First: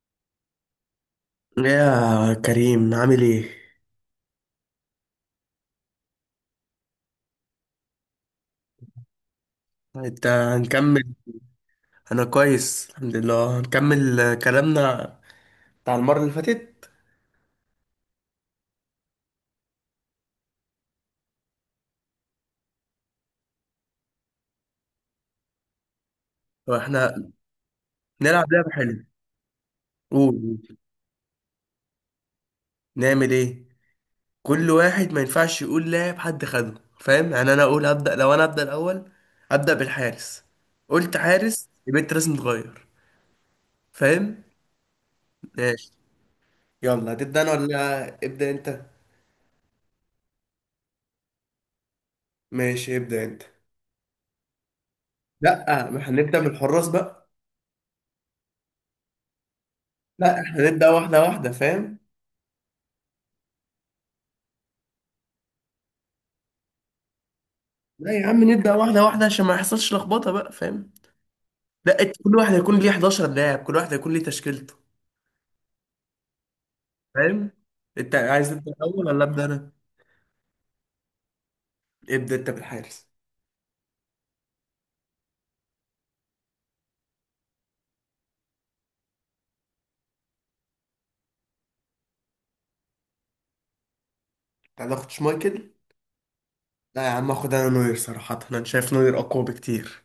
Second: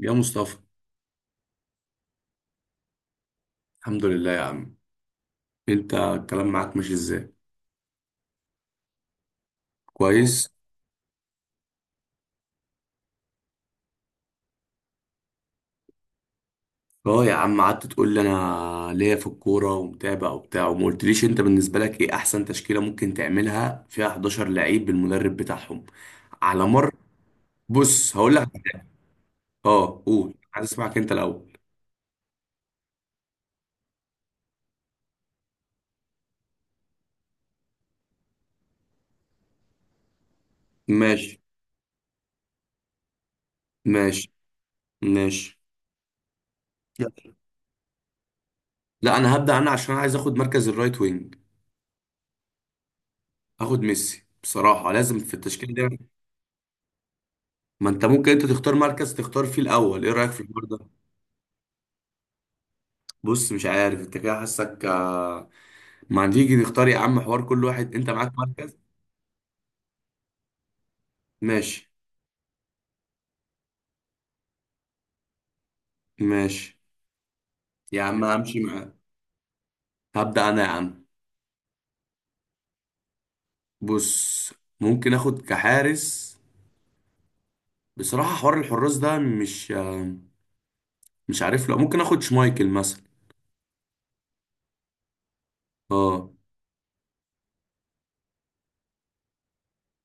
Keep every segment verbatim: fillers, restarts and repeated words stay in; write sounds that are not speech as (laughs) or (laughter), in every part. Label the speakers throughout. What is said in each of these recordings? Speaker 1: يا مصطفى.
Speaker 2: يا كريم، عامل ايه؟
Speaker 1: الحمد لله يا عم. انت الكلام معاك ماشي ازاي؟
Speaker 2: انت
Speaker 1: كويس.
Speaker 2: هنكمل؟ انا كويس، الحمد لله. هنكمل كلامنا بتاع المرة اللي فاتت.
Speaker 1: اه، يا عم قعدت تقول لي انا ليا في الكوره ومتابع وبتاع، وما قلتليش انت بالنسبه لك ايه احسن تشكيله ممكن تعملها فيها حداشر لعيب بالمدرب بتاعهم على مر.
Speaker 2: واحنا
Speaker 1: بص، هقول
Speaker 2: نلعب
Speaker 1: لك.
Speaker 2: لعبة حلوة.
Speaker 1: اه، قول،
Speaker 2: قول،
Speaker 1: عايز اسمعك انت الاول.
Speaker 2: نعمل ايه؟ كل واحد ما ينفعش يقول لاعب حد خده، فاهم؟ يعني انا اقول هبدأ، لو انا هبدأ الاول هبدأ بالحارس. قلت
Speaker 1: ماشي،
Speaker 2: حارس يبقى انت لازم تغير،
Speaker 1: ماشي،
Speaker 2: فاهم؟
Speaker 1: ماشي.
Speaker 2: ماشي. يلا،
Speaker 1: يلا.
Speaker 2: هتبدأ انا ولا ابدأ انت؟
Speaker 1: لا، انا هبدا انا عشان عايز اخد مركز الرايت وينج.
Speaker 2: ماشي، ابدأ انت.
Speaker 1: اخد ميسي بصراحه، لازم في التشكيله
Speaker 2: لا،
Speaker 1: دي.
Speaker 2: ما هنبدأ من الحراس بقى.
Speaker 1: ما انت ممكن انت تختار مركز تختار فيه الاول، ايه رايك في
Speaker 2: لا،
Speaker 1: الحوار
Speaker 2: احنا
Speaker 1: ده؟
Speaker 2: نبدأ واحدة واحدة، فاهم؟
Speaker 1: بص، مش عارف انت كده حاسك. ما تيجي نختار يا عم، حوار كل واحد انت
Speaker 2: لا يا
Speaker 1: معاك
Speaker 2: عم، نبدأ
Speaker 1: مركز.
Speaker 2: واحدة واحدة عشان ما يحصلش لخبطة بقى، فاهم.
Speaker 1: ماشي،
Speaker 2: لا، إت- كل واحد هيكون ليه 11 لاعب، كل واحد هيكون ليه تشكيلته،
Speaker 1: ماشي.
Speaker 2: فاهم.
Speaker 1: يا
Speaker 2: انت
Speaker 1: عم
Speaker 2: عايز
Speaker 1: همشي
Speaker 2: انت
Speaker 1: معاك.
Speaker 2: الاول ولا ابدا انا؟
Speaker 1: هبدأ انا يا عم.
Speaker 2: ابدا انت بالحارس.
Speaker 1: بص، ممكن اخد كحارس بصراحة. حوار الحراس ده، مش مش عارف. لا، ممكن اخد شمايكل مثلا.
Speaker 2: انت هتاخد شمايكل؟
Speaker 1: اه.
Speaker 2: لا يا عم، اخد انا نوير. صراحة انا شايف نوير اقوى بكتير.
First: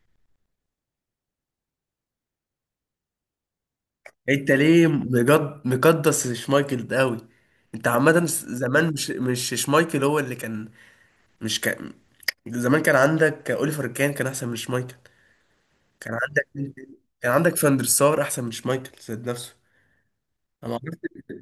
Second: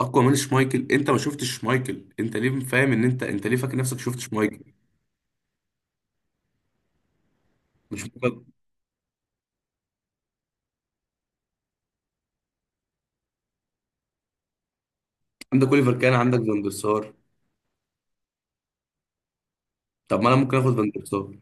Speaker 1: اقوى من شمايكل؟ انت ما شفتش شمايكل، انت ليه فاهم ان انت انت ليه فاكر نفسك شفت
Speaker 2: انت
Speaker 1: شمايكل؟
Speaker 2: ليه مجد مقدس؟ شمايكل ده قوي. انت
Speaker 1: مش
Speaker 2: عامة
Speaker 1: ممكن.
Speaker 2: س- زمان مش مش شمايكل هو اللي كان. مش كان، زمان كان عندك اوليفر، كان كان احسن من شمايكل.
Speaker 1: عندك اوليفر، كان
Speaker 2: كان
Speaker 1: عندك
Speaker 2: عندك،
Speaker 1: فان der سار.
Speaker 2: كان عندك فاندر سار احسن من شمايكل ذات نفسه.
Speaker 1: طب ما انا ممكن اخد
Speaker 2: انا
Speaker 1: فان der سار.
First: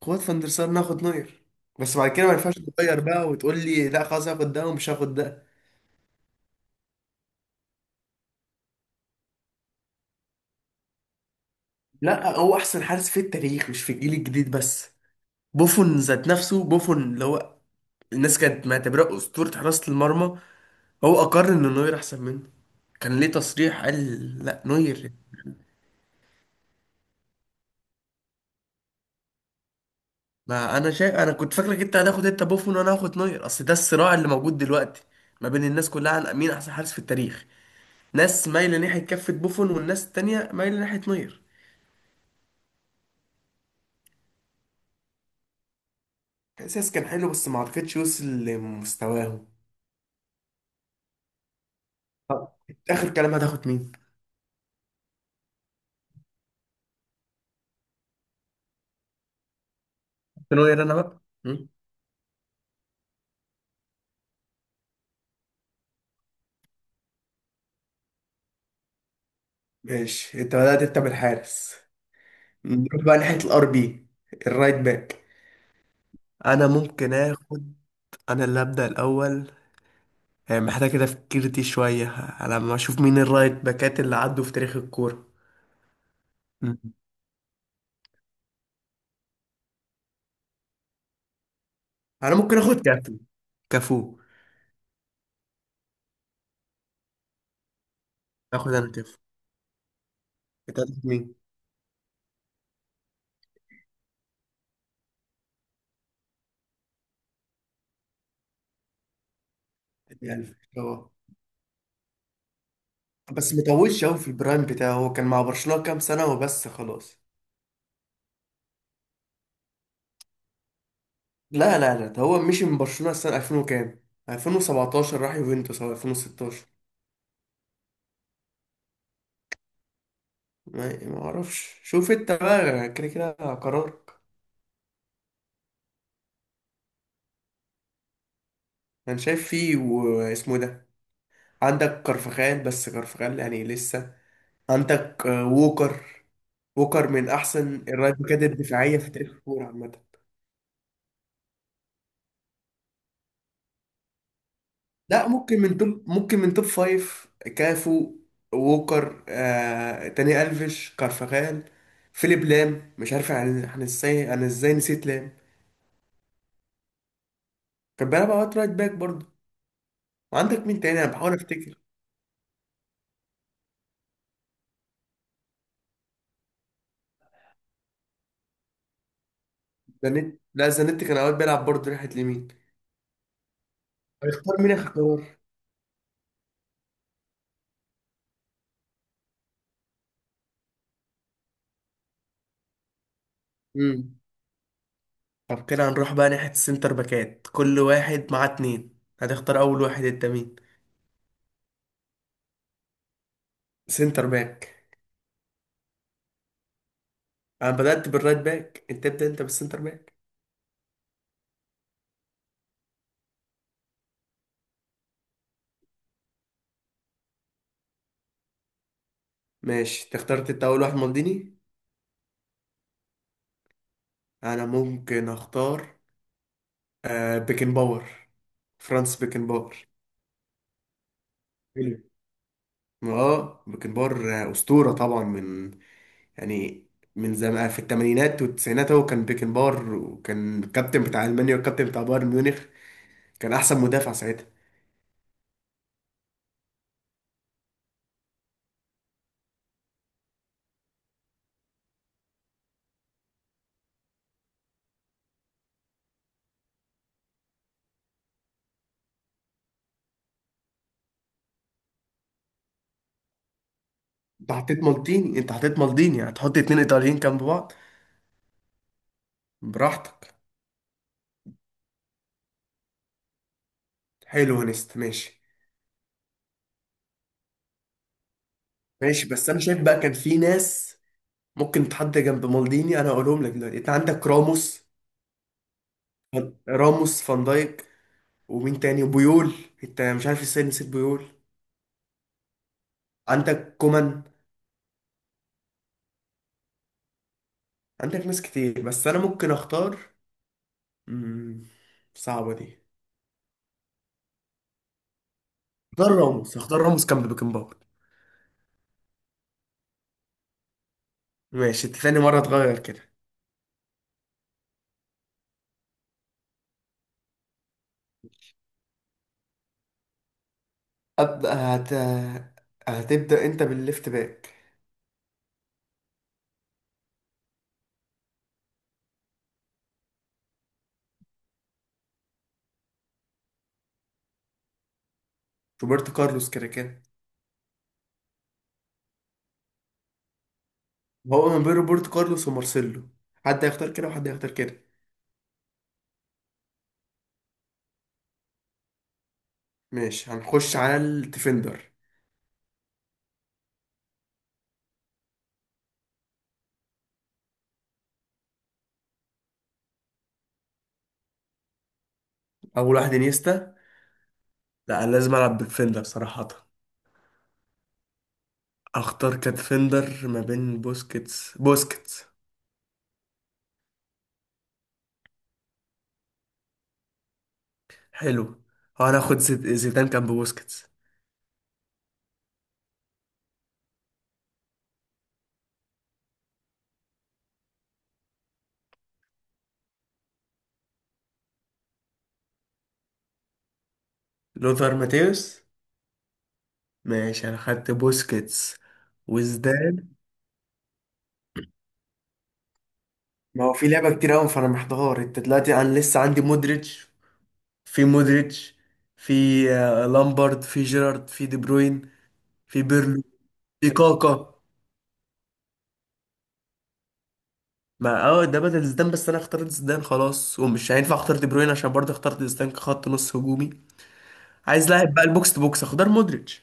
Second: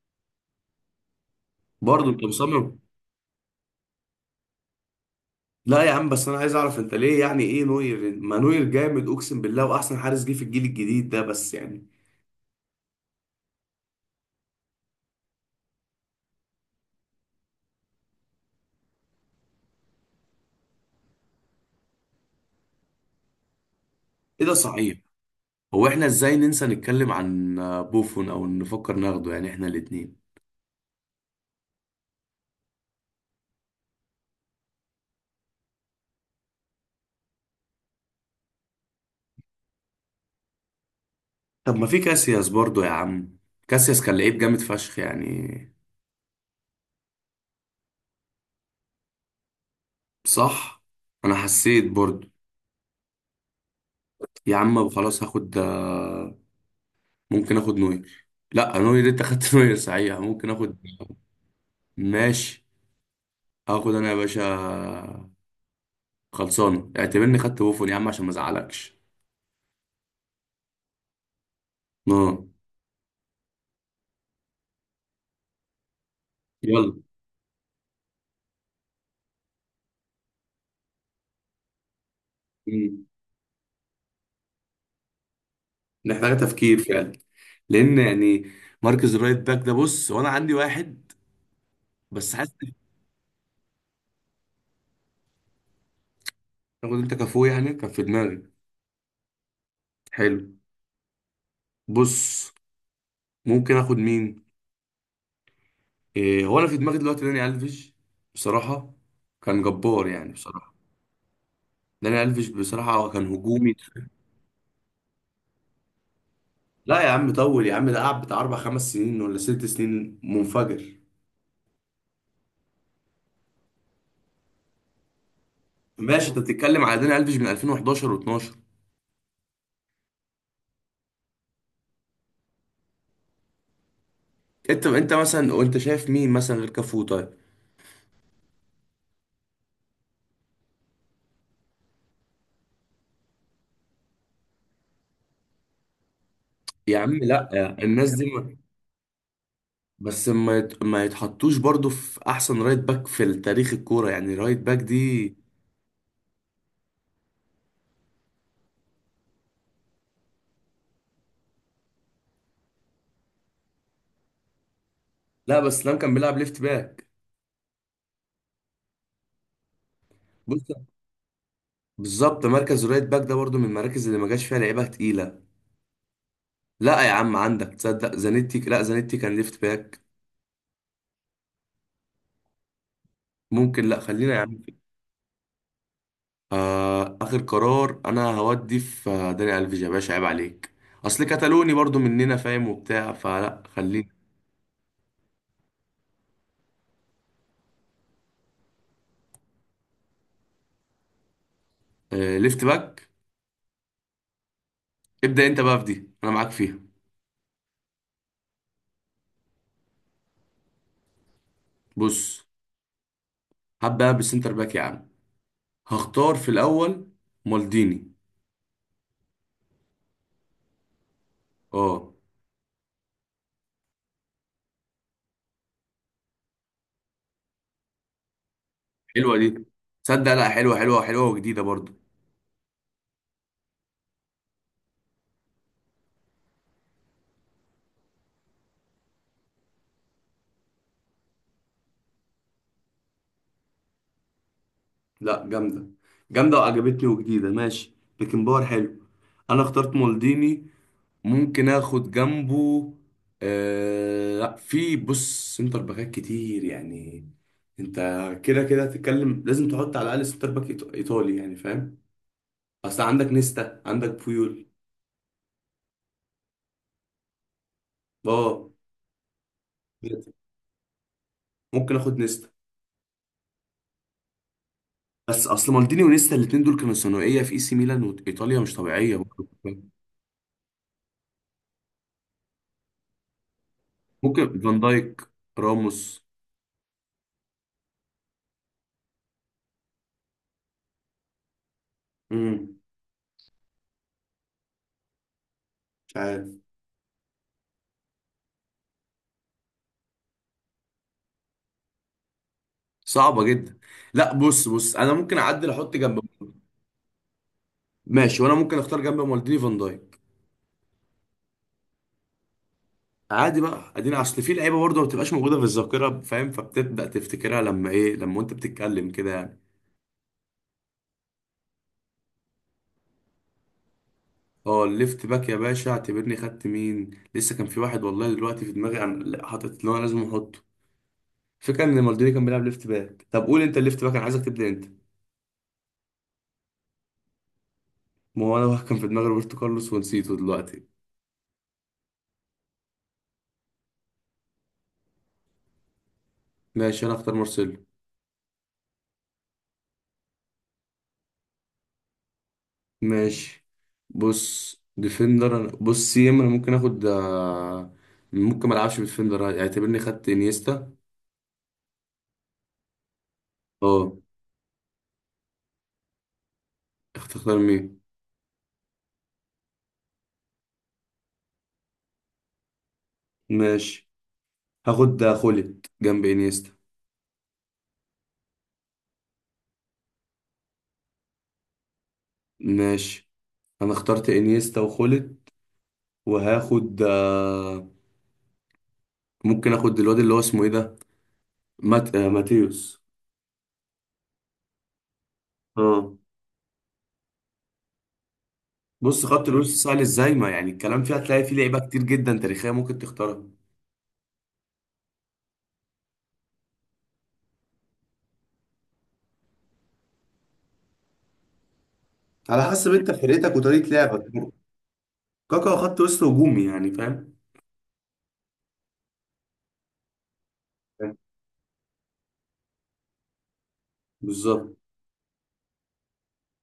Speaker 2: قوات فاندر سار ناخد نوير. بس
Speaker 1: برضه
Speaker 2: بعد
Speaker 1: انت
Speaker 2: كده ما ينفعش
Speaker 1: مصمم؟
Speaker 2: تغير بقى وتقول لي لا خلاص هاخد ده ومش هاخد ده.
Speaker 1: لا يا عم، بس انا عايز اعرف انت ليه يعني. ايه نوير؟ ما نوير جامد اقسم بالله واحسن حارس جه في الجيل الجديد ده بس يعني.
Speaker 2: لا، هو احسن حارس في التاريخ، مش في الجيل الجديد بس. بوفون ذات نفسه، بوفون اللي هو الناس كانت معتبراه اسطوره حراسه المرمى، هو اقر ان نوير احسن منه. كان ليه تصريح قال،
Speaker 1: ايه ده،
Speaker 2: لا
Speaker 1: صحيح؟
Speaker 2: نوير.
Speaker 1: هو احنا ازاي ننسى نتكلم عن آه، بوفون او نفكر ناخده يعني احنا الاتنين.
Speaker 2: ما انا شايف، انا كنت فاكرك انت هتاخد انت بوفون وانا هاخد نوير، اصل ده الصراع اللي موجود دلوقتي ما بين الناس كلها عن مين احسن حارس في التاريخ. ناس مايله ناحيه كفه بوفون والناس التانيه مايله ناحيه نوير.
Speaker 1: طب ما في كاسياس برضو يا عم. كاسياس كان لعيب جامد فشخ يعني.
Speaker 2: احساس كان حلو بس ما عرفتش يوصل لمستواهم.
Speaker 1: صح، انا حسيت برضو.
Speaker 2: آه، اخر كلام هتاخد مين؟
Speaker 1: يا عم خلاص، هاخد آه، ممكن اخد نوير. لا نوير انت خدت (laughs) نوير، صحيح ممكن
Speaker 2: ثانوية
Speaker 1: اخد.
Speaker 2: انا بقى مم.
Speaker 1: ماشي، هاخد انا يا باشا خلصان. اعتبرني خدت بوفون يا عم عشان ما ازعلكش.
Speaker 2: ماشي، انت بدأت انت بالحارس.
Speaker 1: اه.
Speaker 2: نروح بقى ناحية الار بي، الرايت باك. انا
Speaker 1: يلا.
Speaker 2: ممكن اخد. انا اللي ابدا الاول. آه، محتاج كده فكرتي شويه على ما اشوف
Speaker 1: مم.
Speaker 2: مين الرايت باكات اللي عدوا في تاريخ الكوره.
Speaker 1: محتاجه
Speaker 2: مم.
Speaker 1: تفكير فعلا. لان يعني مركز الرايت باك ده، بص، وانا عندي واحد بس
Speaker 2: انا
Speaker 1: حاسس
Speaker 2: ممكن
Speaker 1: إن-
Speaker 2: اخد كافي، كفو.
Speaker 1: تاخد انت كفو يعني، كان في دماغي.
Speaker 2: اخد انا كفو.
Speaker 1: حلو.
Speaker 2: انت هتاخد مين؟
Speaker 1: بص، ممكن اخد مين؟ إيه هو انا في دماغي دلوقتي داني الفيش بصراحه. كان جبار يعني
Speaker 2: يعني
Speaker 1: بصراحه.
Speaker 2: هو،
Speaker 1: داني الفيش بصراحه كان
Speaker 2: بس
Speaker 1: هجومي.
Speaker 2: مطولش قوي في البرايم بتاعه، هو كان مع برشلونة كام سنة وبس
Speaker 1: لا يا
Speaker 2: خلاص.
Speaker 1: عم، طول يا عم، ده قعد بتاع اربع خمس سنين ولا ست سنين منفجر.
Speaker 2: لا لا لا، ده هو مشي من برشلونة السنة ألفين وكام، ألفين وسبعتاشر راح يوفنتوس او
Speaker 1: ماشي، انت
Speaker 2: ألفين وستاشر.
Speaker 1: بتتكلم على داني الفيش من ألفين وحداشر و12.
Speaker 2: ما ما اعرفش، شوف انت بقى كده كده قرارك.
Speaker 1: انت انت مثلا وانت شايف مين مثلا غير كافو؟ طيب.
Speaker 2: انا شايف فيه واسمه ده، عندك كارفخال، بس كارفخال يعني لسه. عندك آه، ووكر.
Speaker 1: يا
Speaker 2: ووكر
Speaker 1: عم
Speaker 2: من
Speaker 1: لا،
Speaker 2: احسن
Speaker 1: الناس
Speaker 2: الرايت
Speaker 1: دي
Speaker 2: باكات
Speaker 1: ما...
Speaker 2: الدفاعية في تاريخ الكورة عامة.
Speaker 1: بس ما يت- ما يتحطوش برضو في احسن رايت باك في تاريخ الكوره، يعني رايت باك
Speaker 2: لا،
Speaker 1: دي.
Speaker 2: ممكن من توب، ممكن من توب فايف. كافو، ووكر، آه، تاني ألفيش، كارفخال، فيليب لام. مش عارف عن عن ازاي، انا ازاي نسيت لام.
Speaker 1: لا، بس لام كان بيلعب ليفت باك.
Speaker 2: كان بيلعب اوقات رايت باك برضه. وعندك
Speaker 1: بص،
Speaker 2: مين تاني؟ انا بحاول افتكر.
Speaker 1: بالظبط مركز الرايت باك ده برضو من المراكز اللي ما جاش فيها لعيبه تقيله. لا يا عم، عندك تصدق زانيتي. لا، زانيتي كان ليفت باك.
Speaker 2: زانيت لا زانيت كان اوقات بيلعب برضه ناحيه اليمين.
Speaker 1: ممكن. لا، خلينا يا
Speaker 2: هيختار
Speaker 1: عم.
Speaker 2: مين؟ اختار.
Speaker 1: آه اخر قرار انا هودي في آه، داني الفيج، يا باشا عيب عليك. اصل كتالوني برضو مننا، فاهم وبتاع، فلا خلينا.
Speaker 2: امم طب كده هنروح بقى ناحيه السنتر باكات، كل واحد معاه اتنين. هتختار اول واحد انت مين؟
Speaker 1: آه، ليفت باك.
Speaker 2: سنتر باك.
Speaker 1: ابدأ انت بقى في دي، انا معاك فيها.
Speaker 2: انا بدأت بالرايت باك، انت ابدأ انت بالسنتر باك.
Speaker 1: بص، هبدأ بالسنتر باك يا عم. هختار في الاول مالديني.
Speaker 2: ماشي، انت اخترت انت اول واحد مالديني.
Speaker 1: اه.
Speaker 2: انا ممكن اختار آه بيكن باور، فرانس
Speaker 1: حلوة
Speaker 2: بيكن
Speaker 1: دي،
Speaker 2: باور.
Speaker 1: تصدق؟ لا، حلوة حلوة حلوة وجديدة برضو.
Speaker 2: حلو. اه، بيكن باور آه، اسطورة طبعا، من يعني، من زمان في الثمانينات والتسعينات هو كان بيكنبار، وكان الكابتن بتاع المانيا والكابتن بتاع بايرن ميونخ. كان احسن مدافع ساعتها.
Speaker 1: لا، جامدة جامدة وعجبتني وجديدة. ماشي بيكن باور، حلو. انا اخترت مالديني، ممكن اخد جنبه. آه لا، في، بص، سنتر باكات كتير يعني. انت كده كده هتتكلم، لازم تحط على الاقل سنتر باك إيط- ايطالي يعني، فاهم. اصل عندك نيستا، عندك
Speaker 2: انت
Speaker 1: بويول.
Speaker 2: حطيت مالديني، انت حطيت مالديني هتحط اتنين ايطاليين جنب بعض؟
Speaker 1: اه.
Speaker 2: براحتك.
Speaker 1: ممكن اخد نيستا.
Speaker 2: حلو يا نست، ماشي.
Speaker 1: بس اصل مالديني ونيستا الاتنين دول كانوا ثانويه في اي سي ميلان وايطاليا مش طبيعيه
Speaker 2: ماشي،
Speaker 1: برضه.
Speaker 2: بس انا شايف بقى كان في ناس ممكن تحط جنب مالديني، انا هقولهم لك دلوقتي. انت عندك
Speaker 1: ممكن فان
Speaker 2: راموس،
Speaker 1: دايك، راموس.
Speaker 2: فان- راموس، فان دايك، ومين تاني، وبيول. انت مش عارف ازاي نسيت بيول؟
Speaker 1: امم
Speaker 2: عندك كومان،
Speaker 1: مش عارف.
Speaker 2: عندك ناس كتير، بس انا ممكن اختار. مم، صعبة دي.
Speaker 1: صعبه جدا. لا، بص بص انا ممكن اعدل احط
Speaker 2: اختار
Speaker 1: جنب.
Speaker 2: راموس، اختار راموس كان ببيكنباور.
Speaker 1: ماشي، وانا ممكن اختار جنب مالديني فان دايك.
Speaker 2: ماشي، انت تاني مرة تغير كده.
Speaker 1: عادي بقى ادينا، اصل في لعيبه برضه ما بتبقاش موجوده في الذاكره فاهم، فبتبدا تفتكرها لما ايه لما انت بتتكلم كده يعني.
Speaker 2: أبدأ هت... هتبدأ أنت بالليفت باك.
Speaker 1: اه، الليفت باك يا باشا، اعتبرني خدت مين؟ لسه كان في واحد والله دلوقتي في دماغي عن لا، حاطط اللي هو لازم احطه. فكرة ان مالديني كان بيلعب ليفت باك. طب قول انت الليفت باك، انا عايزك تبدا انت.
Speaker 2: روبرتو كارلوس كده كده.
Speaker 1: ما هو انا كان في دماغي روبرتو كارلوس ونسيته دلوقتي.
Speaker 2: هو من بين روبرتو كارلوس ومارسيلو. حد هيختار كده وحد هيختار كده.
Speaker 1: ماشي، انا اختار مارسيلو.
Speaker 2: ماشي، هنخش على الديفندر.
Speaker 1: ماشي. بص، ديفندر أنا- بص سي ام، انا ممكن اخد آه، ممكن ما العبش بديفندر، اعتبرني خدت انيستا.
Speaker 2: اول واحد انيستا.
Speaker 1: اه،
Speaker 2: لا، أنا لازم العب بالديفندر صراحة.
Speaker 1: اختار مين؟
Speaker 2: اختار كديفندر ما بين بوسكيتس بوسكيتس.
Speaker 1: ماشي، هاخد آه، خوليت جنب انيستا.
Speaker 2: حلو. هناخد زيد- زيدان، كان ببوسكيتس.
Speaker 1: ماشي، انا اخترت انيستا وخوليت. وهاخد آه، ممكن اخد الواد اللي هو اسمه ايه ده، مات... آه، ماتيوس.
Speaker 2: لوثر ماتيوس.
Speaker 1: اه.
Speaker 2: ماشي، انا خدت بوسكيتس
Speaker 1: بص، خط الوسط سهل
Speaker 2: وزدان.
Speaker 1: ازاي، ما يعني الكلام فيه هتلاقي فيه لعيبه كتير جدا تاريخيه ممكن تختارها.
Speaker 2: ما هو في لعبة كتير قوي، فانا محتار انت دلوقتي. انا لسه عندي مودريتش، في مودريتش، في آه، لامبارد، في جيرارد، في دي بروين،
Speaker 1: على
Speaker 2: في
Speaker 1: حسب انت
Speaker 2: بيرلو،
Speaker 1: فرقتك وطريقه
Speaker 2: في
Speaker 1: لعبك.
Speaker 2: كاكا.
Speaker 1: كاكا خط وسط هجومي يعني، فاهم.
Speaker 2: ما اه، ده بدل زيدان، بس انا اخترت زيدان خلاص، ومش هينفع اختار دي بروين عشان برضه اخترت زيدان كخط نص هجومي.
Speaker 1: بالظبط.
Speaker 2: عايز لاعب بقى البوكس تو بوكس، اختار مودريتش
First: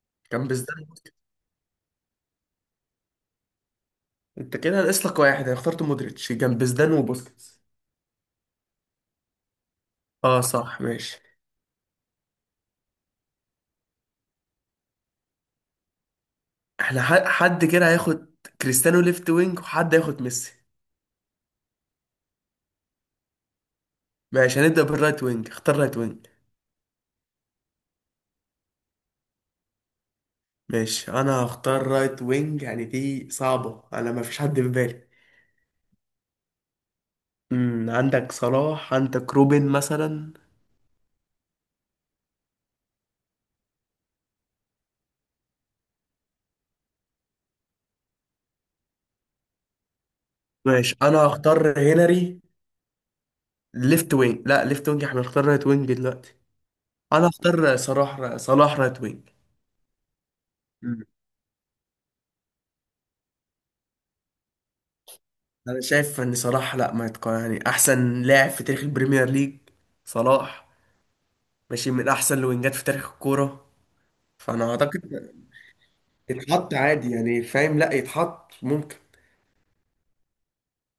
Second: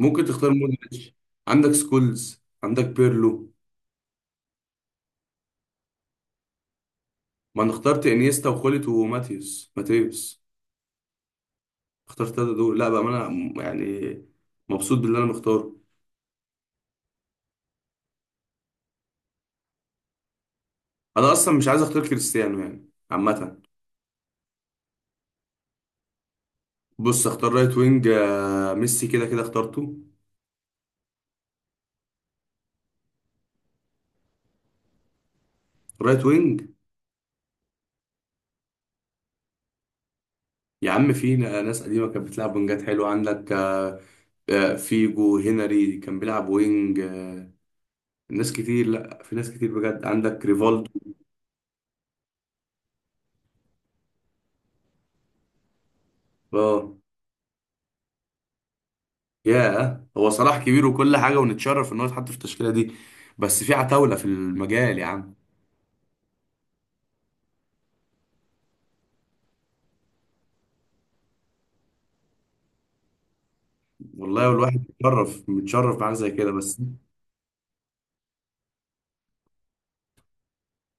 Speaker 1: ممكن تختار
Speaker 2: جنب زيدان
Speaker 1: مودريتش،
Speaker 2: وبوسكيتس.
Speaker 1: عندك سكولز، عندك بيرلو.
Speaker 2: انت كده ناقص لك واحد. انا اخترت مودريتش جنب زيدان وبوسكيتس.
Speaker 1: ما انا اخترت انيستا وخولت وماتيوس
Speaker 2: اه
Speaker 1: ماتيوس
Speaker 2: صح، ماشي.
Speaker 1: اخترت التلاته دول. لا بقى، ما انا م- يعني مبسوط باللي انا مختاره.
Speaker 2: احنا ح- حد كده هياخد كريستيانو ليفت وينج وحد هياخد ميسي.
Speaker 1: انا اصلا مش عايز اختار كريستيانو يعني عامه.
Speaker 2: ماشي، هنبدأ بالرايت وينج. اختار رايت وينج.
Speaker 1: بص، اختار رايت وينج. آه، ميسي كده كده اخترته.
Speaker 2: ماشي، انا هختار رايت وينج. يعني دي صعبة، انا ما فيش حد في بالي.
Speaker 1: رايت وينج.
Speaker 2: امم عندك صلاح، عندك روبن مثلا.
Speaker 1: يا عم، في ن- آه، ناس قديمة كانت بتلعب وينجات حلوة، عندك آه، آه، فيجو، هنري كان بيلعب وينج آه، ناس كتير. لا، في ناس كتير بجد، عندك
Speaker 2: ماشي،
Speaker 1: ريفالدو.
Speaker 2: انا هختار هنري. ليفت وينج، لا، ليفت وينج احنا هنختار رايت وينج دلوقتي.
Speaker 1: اه.
Speaker 2: انا هختار صلاح، صلاح رايت وينج.
Speaker 1: ياه، هو صلاح كبير
Speaker 2: مم.
Speaker 1: وكل حاجة، ونتشرف ان هو يتحط في التشكيلة دي. بس في عتاولة في المجال يا عم.
Speaker 2: انا شايف ان صلاح، لا، ما يتق... يعني احسن لاعب في تاريخ البريمير ليج صلاح. ماشي، من احسن الوينجات في تاريخ الكورة.
Speaker 1: والله
Speaker 2: فانا
Speaker 1: الواحد
Speaker 2: اعتقد
Speaker 1: متشرف متشرف بحاجة زي كده،
Speaker 2: يتحط
Speaker 1: بس.
Speaker 2: عادي، يعني فاهم، لا يتحط ممكن.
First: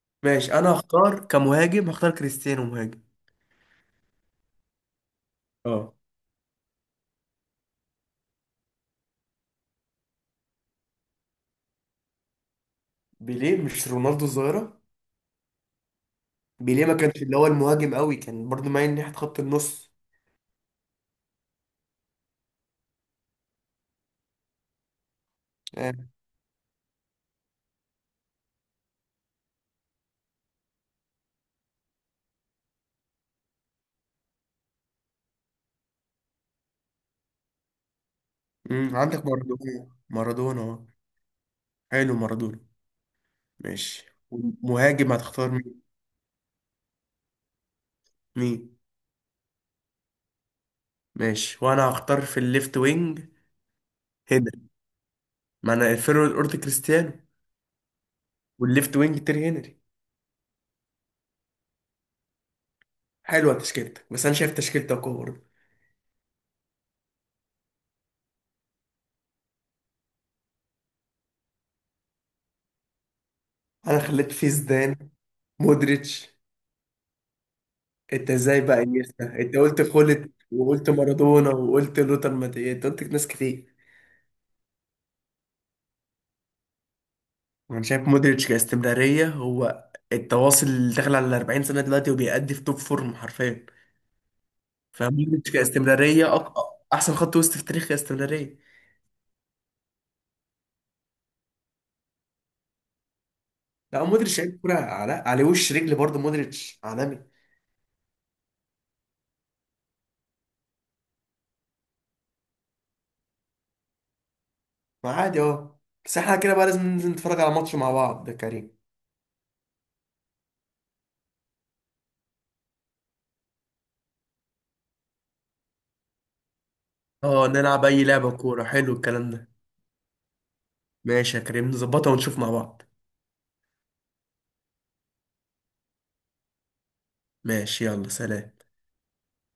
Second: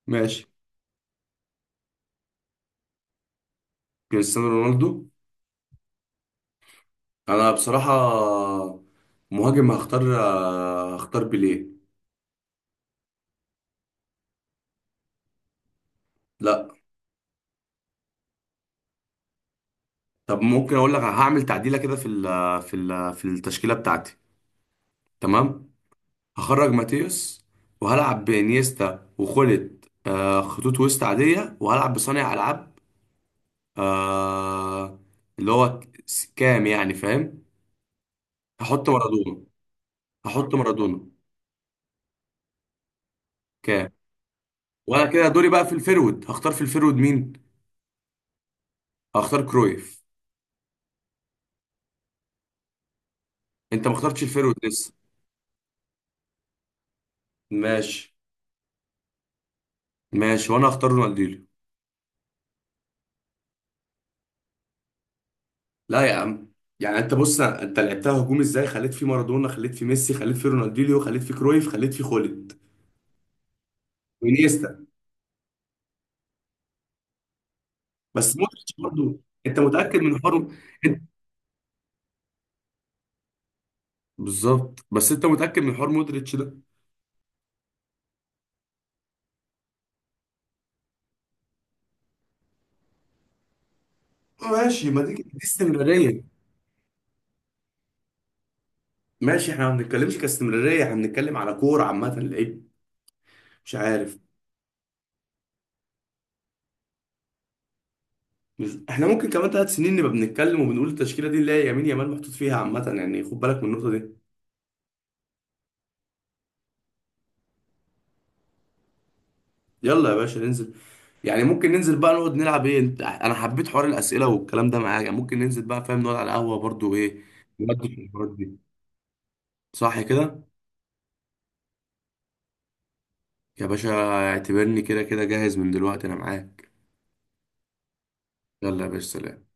Speaker 1: ماشي.
Speaker 2: ماشي، انا هختار كمهاجم، هختار كريستيانو مهاجم.
Speaker 1: كريستيانو رونالدو.
Speaker 2: اه.
Speaker 1: انا بصراحة، مهاجم، هختار آه، هختار بيليه.
Speaker 2: بيليه مش رونالدو الظاهرة؟
Speaker 1: لا.
Speaker 2: بيليه ما كانش اللي هو المهاجم قوي، كان برضو مايل ناحية خط النص.
Speaker 1: طب ممكن اقول لك هعمل تعديله كده في ال في ال في التشكيله بتاعتي. تمام.
Speaker 2: آه.
Speaker 1: هخرج ماتيوس، وهلعب بانيستا وخلت آه خطوط وسط عاديه، وهلعب بصانع العاب آه اللي هو س- كام يعني، فاهم. هحط
Speaker 2: مم، عندك
Speaker 1: مارادونا.
Speaker 2: مارادونا.
Speaker 1: هحط
Speaker 2: مارادونا، اه.
Speaker 1: مارادونا
Speaker 2: حلو، مارادونا.
Speaker 1: كام.
Speaker 2: ماشي.
Speaker 1: وانا
Speaker 2: مهاجم
Speaker 1: كده دوري
Speaker 2: هتختار
Speaker 1: بقى في
Speaker 2: مين؟
Speaker 1: الفيرود، هختار في الفيرود مين.
Speaker 2: مين؟
Speaker 1: هختار كرويف.
Speaker 2: ماشي، وانا هختار في الليفت وينج
Speaker 1: انت ما اخترتش الفيرود
Speaker 2: هنري.
Speaker 1: لسه.
Speaker 2: ما انا الفيرو الاورت كريستيانو،
Speaker 1: ماشي.
Speaker 2: والليفت وينج تيري هنري.
Speaker 1: ماشي، وانا هختار رونالدينيو.
Speaker 2: حلوة تشكيلتك، بس انا شايف تشكيلتك أقوى برضه.
Speaker 1: لا يا عم. يعني انت بص، انت لعبتها هجوم ازاي؟ خليت فيه مارادونا، خليت فيه ميسي، خليت فيه رونالدينيو، خليت فيه كرويف، خليت فيه خولد.
Speaker 2: انا خليت فيه
Speaker 1: وانيستا.
Speaker 2: زيدان، مودريتش. انت
Speaker 1: بس
Speaker 2: ازاي
Speaker 1: مودريتش
Speaker 2: بقى
Speaker 1: برضه.
Speaker 2: انيستا؟ انت
Speaker 1: انت
Speaker 2: قلت
Speaker 1: متاكد من
Speaker 2: خلت،
Speaker 1: حوار
Speaker 2: وقلت
Speaker 1: انت.
Speaker 2: مارادونا، وقلت لوتر ماتياس، انت قلت ناس كتير.
Speaker 1: بالظبط، بس انت متاكد من حوار مودريتش ده؟
Speaker 2: وانا شايف مودريتش كاستمرارية، هو التواصل اللي داخل على 40 سنة دلوقتي وبيأدي في توب فورم حرفيا.
Speaker 1: ماشي، ما دي دي
Speaker 2: فمودريتش
Speaker 1: استمراريه.
Speaker 2: كاستمرارية أق... احسن خط وسط في تاريخ كاستمرارية.
Speaker 1: ماشي، احنا ما بنتكلمش كاستمراريه، احنا بنتكلم على كوره عامه لعيب. مش
Speaker 2: لا،
Speaker 1: عارف.
Speaker 2: مودريتش لعيب كورة على... على وش رجل برضه. مودريتش عالمي.
Speaker 1: مش... احنا ممكن كمان ثلاث سنين نبقى بنتكلم وبنقول التشكيله دي اللي هي يمين يامال محطوط فيها عامه يعني، خد بالك من النقطه دي.
Speaker 2: ما عادي اهو. بس احنا كده بقى لازم ننزل نتفرج على ماتش مع بعض يا كريم.
Speaker 1: يلا يا باشا ننزل. يعني ممكن ننزل بقى نقعد نلعب ايه انت، انا حبيت حوار الاسئله والكلام ده معاك يعني، ممكن ننزل بقى فاهم نقعد على القهوه برضو، ايه.
Speaker 2: اه، نلعب
Speaker 1: نودي في
Speaker 2: اي لعبة
Speaker 1: الحوارات دي.
Speaker 2: كورة. حلو الكلام ده.
Speaker 1: صح كده.
Speaker 2: ماشي يا كريم، نظبطها ونشوف مع بعض.
Speaker 1: يا باشا، اعتبرني كده كده جاهز من دلوقتي انا معاك.
Speaker 2: ماشي، يلا سلام.
Speaker 1: يلا يا باشا، سلام.